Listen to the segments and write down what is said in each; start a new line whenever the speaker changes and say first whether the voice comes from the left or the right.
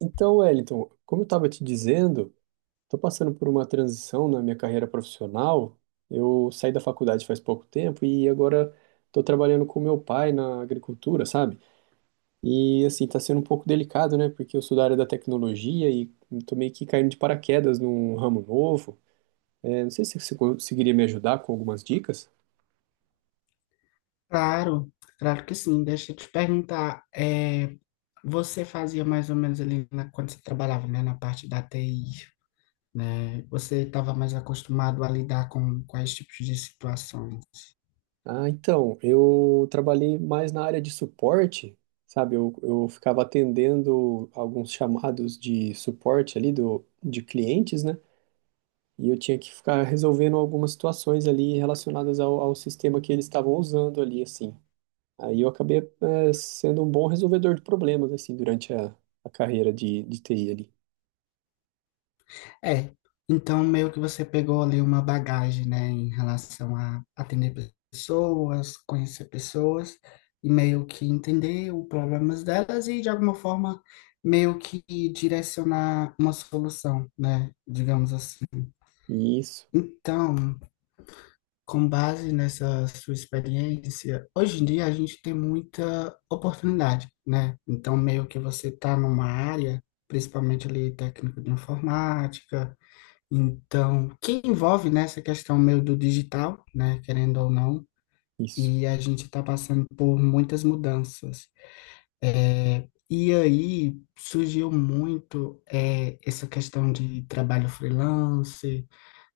right: Então, Wellington, como eu estava te dizendo, estou passando por uma transição na minha carreira profissional. Eu saí da faculdade faz pouco tempo e agora estou trabalhando com meu pai na agricultura, sabe? E assim, está sendo um pouco delicado, né? Porque eu sou da área da tecnologia e estou meio que caindo de paraquedas num ramo novo. É, não sei se você conseguiria me ajudar com algumas dicas.
left: Claro, claro que sim. Deixa eu te perguntar, você fazia mais ou menos ali na- quando você trabalhava, né, na parte da TI, né? Você estava mais acostumado a lidar com quais tipos de situações?
right: Ah, então, eu trabalhei mais na área de suporte, sabe? Eu ficava atendendo alguns chamados de suporte ali do, de clientes, né? E eu tinha que ficar resolvendo algumas situações ali relacionadas ao, ao sistema que eles estavam usando ali, assim. Aí eu acabei, sendo um bom resolvedor de problemas, assim, durante a carreira de TI ali.
left: É, então meio que você pegou ali uma bagagem, né, em relação a atender pessoas, conhecer pessoas e meio que entender os problemas delas e de alguma forma meio que direcionar uma solução, né, digamos assim.
right: Isso,
left: Então, com base nessa sua experiência, hoje em dia a gente tem muita oportunidade, né? Então, meio que você está numa área, principalmente ali técnico de informática, então, que envolve nessa questão meio do digital, né? Querendo ou não,
right: isso.
left: e a gente está passando por muitas mudanças. E aí surgiu muito essa questão de trabalho freelance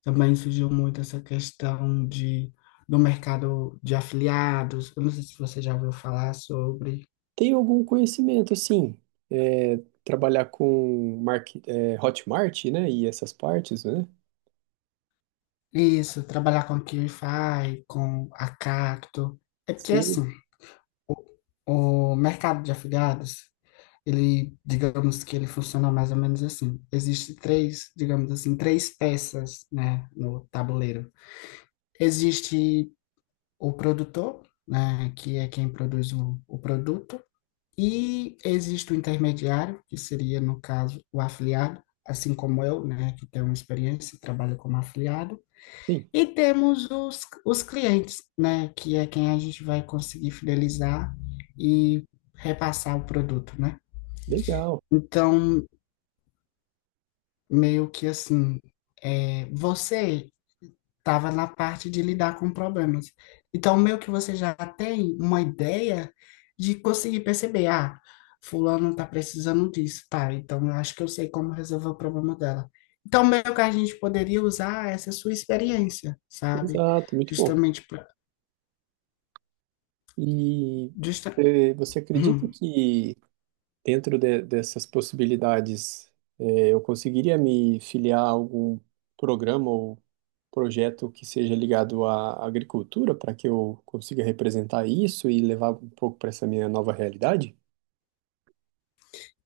left: também surgiu muito essa questão de, do mercado de afiliados. Eu não sei se você já ouviu falar sobre
right: Tem algum conhecimento, assim. É, trabalhar com market, Hotmart, né? E essas partes, né?
left: isso, trabalhar com a Qlify, com a Cacto. É porque,
right: Sim,
left: assim, o mercado de afiliados, ele, digamos que ele funciona mais ou menos assim. Existe três, digamos assim, três peças, né, no tabuleiro. Existe o produtor, né, que é quem produz o produto. E existe o intermediário, que seria, no caso, o afiliado, assim como eu, né, que tem uma experiência e trabalha como afiliado.
right: sim,
left: E temos os clientes, né, que é quem a gente vai conseguir fidelizar e repassar o produto, né?
right: legal,
left: Então, meio que assim, você estava na parte de lidar com problemas. Então, meio que você já tem uma ideia de conseguir perceber, ah, fulano está precisando disso, tá? Então, eu acho que eu sei como resolver o problema dela. Então, meio que a gente poderia usar essa sua experiência, sabe?
right: exato, muito bom.
left: Justamente para
right: E
left: justa
right: você acredita que dessas possibilidades eu conseguiria me filiar a algum programa ou projeto que seja ligado à agricultura para que eu consiga representar isso e levar um pouco para essa minha nova realidade?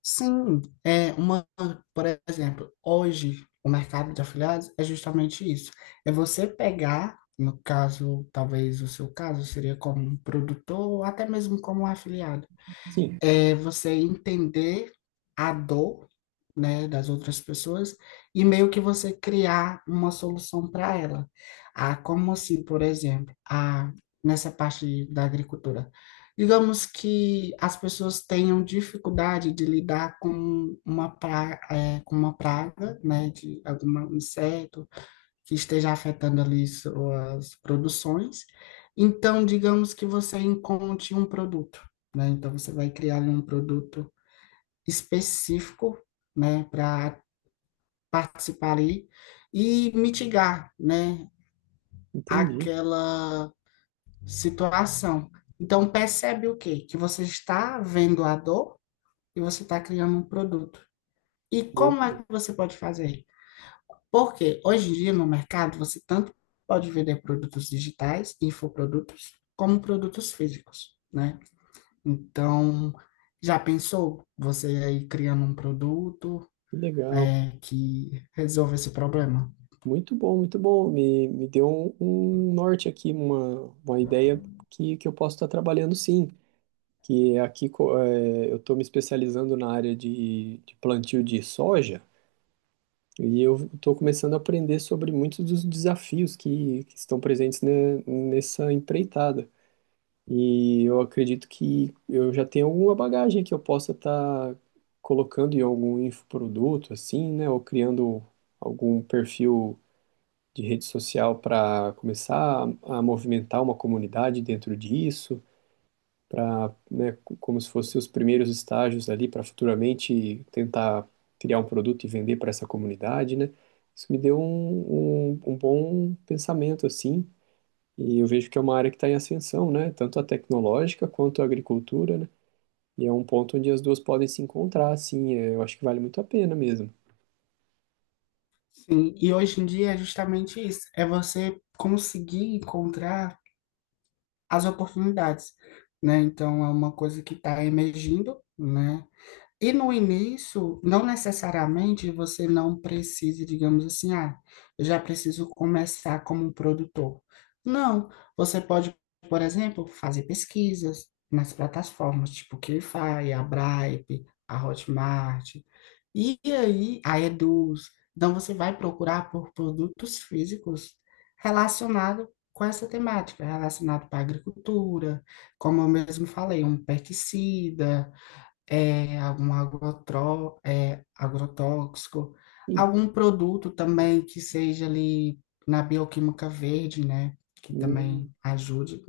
left: sim, é uma, por exemplo, hoje o mercado de afiliados é justamente isso. É você pegar, no caso, talvez o seu caso seria como um produtor, ou até mesmo como um afiliado,
right: Sim,
left: é você entender a dor, né, das outras pessoas e meio que você criar uma solução para ela. Ah, como assim, por exemplo, nessa parte da agricultura, digamos que as pessoas tenham dificuldade de lidar com uma praga, com uma praga, né, de algum inseto que esteja afetando ali suas produções. Então, digamos que você encontre um produto, então, você vai criar um produto específico, né, para participar ali e mitigar, né,
right: entendi.
left: aquela situação. Então, percebe o quê? Que você está vendo a dor e você está criando um produto. E como
right: Muito
left: é
right: bom,
left: que você pode fazer? Porque hoje em dia no mercado você tanto pode vender produtos digitais, infoprodutos, como produtos físicos, né? Então, já pensou você aí criando um produto
right: que legal.
left: que resolve esse problema.
right: Muito bom, muito bom. Me deu um, um norte aqui, uma ideia que eu posso estar trabalhando sim. Que é, eu estou me especializando na área de plantio de soja e eu estou começando a aprender sobre muitos dos desafios que estão presentes nessa empreitada. E eu acredito que eu já tenho alguma bagagem que eu possa estar colocando em algum infoproduto, assim, né? Ou criando algum perfil de rede social para começar a movimentar uma comunidade dentro disso para, né, como se fossem os primeiros estágios ali para futuramente tentar criar um produto e vender para essa comunidade, né? Isso me deu um, um, um bom pensamento, assim, e eu vejo que é uma área que está em ascensão, né? Tanto a tecnológica quanto a agricultura, né? E é um ponto onde as duas podem se encontrar, assim, é, eu acho que vale muito a pena mesmo.
left: Sim, e hoje em dia é justamente isso, é você conseguir encontrar as oportunidades, né? Então é uma coisa que está emergindo, né? E no início, não necessariamente você não precisa, digamos assim, ah, eu já preciso começar como um produtor. Não, você pode, por exemplo, fazer pesquisas nas plataformas, tipo QuiFi, a Bripe, a Hotmart, e aí, a Eduz. Então você vai procurar por produtos físicos relacionados com essa temática, relacionado para a agricultura, como eu mesmo falei, um pesticida, algum agrotró, agrotóxico,
right: Sim,
left: algum produto também que seja ali na bioquímica verde, né? Que também
right: hum,
left: ajude,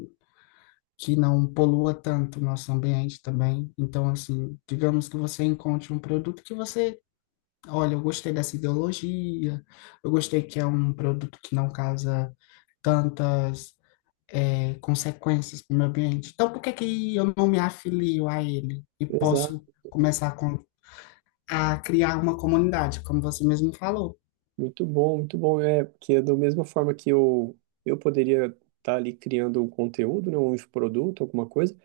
left: que não polua tanto o nosso ambiente também. Então, assim, digamos que você encontre um produto que você, olha, eu gostei dessa ideologia, eu gostei que é um produto que não causa tantas consequências para o meio ambiente. Então, por que que eu não me afilio a ele e
right: exato,
left: posso começar com- a criar uma comunidade, como você mesmo falou?
right: muito bom, muito bom. É, que é da mesma forma que eu poderia estar ali criando um conteúdo, né, um infoproduto, alguma coisa,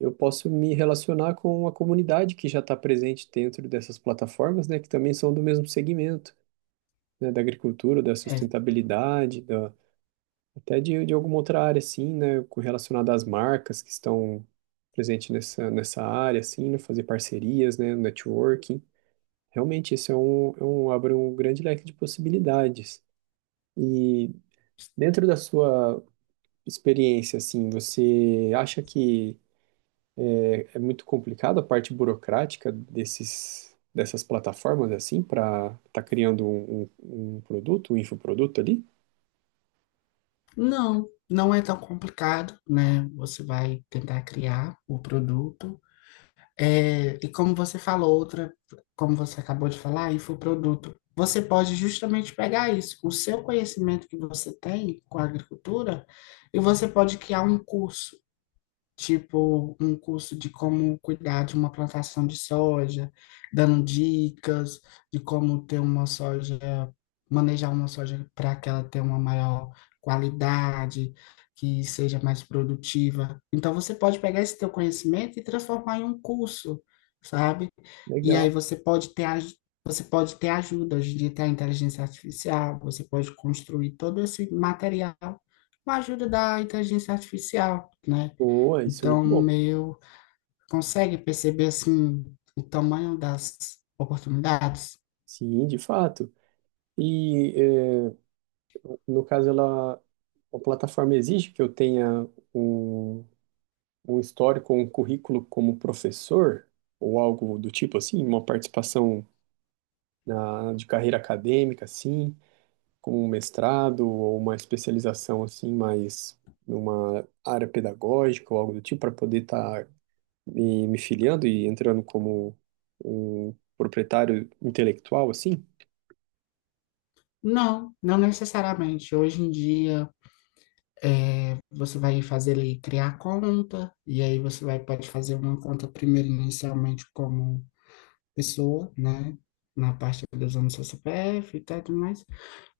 right: eu posso me relacionar com a comunidade que já está presente dentro dessas plataformas, né, que também são do mesmo segmento, né, da agricultura, da
left: É,
right: sustentabilidade, da, até de alguma outra área, assim, né, relacionada às marcas que estão presentes nessa, nessa área, assim, né, fazer parcerias, né, networking. Realmente, isso é um, abre um grande leque de possibilidades. E dentro da sua experiência, assim, você acha que é muito complicado a parte burocrática desses, dessas plataformas assim para estar tá criando um, um, um produto, um infoproduto ali?
left: não, não é tão complicado, né? Você vai tentar criar o produto. É, e como você falou, outra, como você acabou de falar, infoproduto. Você pode justamente pegar isso, o seu conhecimento que você tem com a agricultura, e você pode criar um curso, tipo um curso de como cuidar de uma plantação de soja, dando dicas de como ter uma soja, manejar uma soja para que ela tenha uma maior qualidade, que seja mais produtiva. Então você pode pegar esse teu conhecimento e transformar em um curso, sabe? E aí
right: Legal.
left: você pode ter aj- Você pode ter ajuda, hoje em dia tem a inteligência artificial, você pode construir todo esse material com a ajuda da inteligência artificial, né?
right: Boa, isso é
left: Então,
right: muito bom.
left: meu, consegue perceber assim o tamanho das oportunidades?
right: Sim, de fato. E é, no caso ela a plataforma exige que eu tenha um, um histórico, um currículo como professor ou algo do tipo assim, uma participação na, de carreira acadêmica assim, como um mestrado ou uma especialização assim, mais numa área pedagógica ou algo do tipo, para poder estar me filiando e entrando como um proprietário intelectual, assim.
left: Não, não necessariamente. Hoje em dia, você vai fazer ali, criar conta, e aí você vai, pode fazer uma conta primeiro inicialmente como pessoa, né? Na parte dos anos do seu CPF e tal, e tudo mais.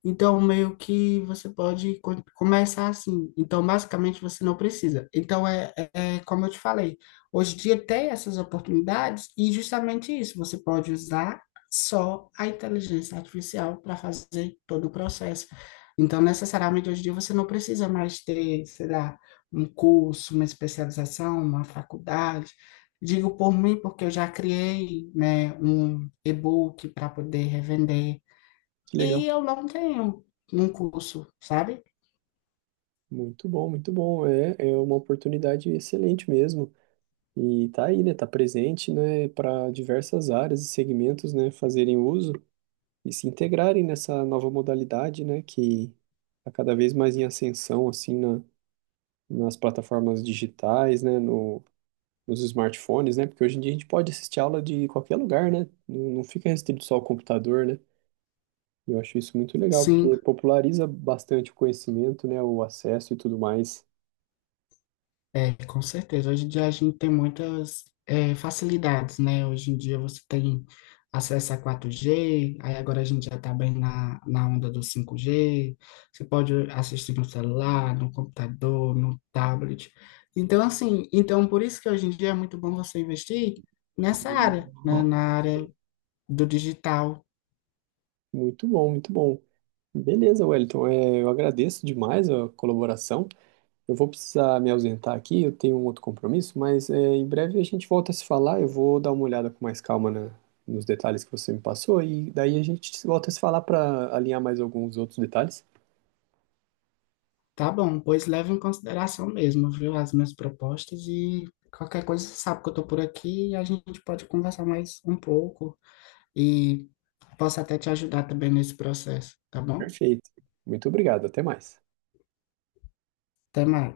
left: Então, meio que você pode co- começar assim. Então, basicamente, você não precisa. Então, é é como eu te falei, hoje em dia tem essas oportunidades e justamente isso, você pode usar só a inteligência artificial para fazer todo o processo. Então, necessariamente, hoje em dia você não precisa mais ter, sei lá, um curso, uma especialização, uma faculdade. Digo por mim, porque eu já criei, né, um e-book para poder revender.
right: Que legal.
left: E eu não tenho um curso, sabe?
right: Muito bom, muito bom. É, é uma oportunidade excelente mesmo. E tá aí, né? Tá presente, né? Para diversas áreas e segmentos, né, fazerem uso e se integrarem nessa nova modalidade, né? Que está cada vez mais em ascensão, assim, nas plataformas digitais, né, no, nos smartphones, né, porque hoje em dia a gente pode assistir aula de qualquer lugar, né, não fica restrito só ao computador, né, eu acho isso muito legal,
left: Sim,
right: porque populariza bastante o conhecimento, né, o acesso e tudo mais.
left: com certeza. Hoje em dia a gente tem muitas facilidades, né? Hoje em dia você tem acesso a 4G, aí agora a gente já está bem na, na onda do 5G, você pode assistir no celular, no computador, no tablet. Então, assim, então por isso que hoje em dia é muito bom você investir nessa área, né? Na área do digital.
right: Muito bom, muito bom. Beleza, Wellington, é, eu agradeço demais a colaboração. Eu vou precisar me ausentar aqui, eu tenho um outro compromisso, mas é, em breve a gente volta a se falar. Eu vou dar uma olhada com mais calma nos detalhes que você me passou e daí a gente volta a se falar para alinhar mais alguns outros detalhes.
left: Tá bom, pois leva em consideração mesmo, viu, as minhas propostas e qualquer coisa você sabe que eu tô por aqui e a gente pode conversar mais um pouco e posso até te ajudar também nesse processo, tá bom?
right: Perfeito. Muito obrigado, até mais.
left: Até mais.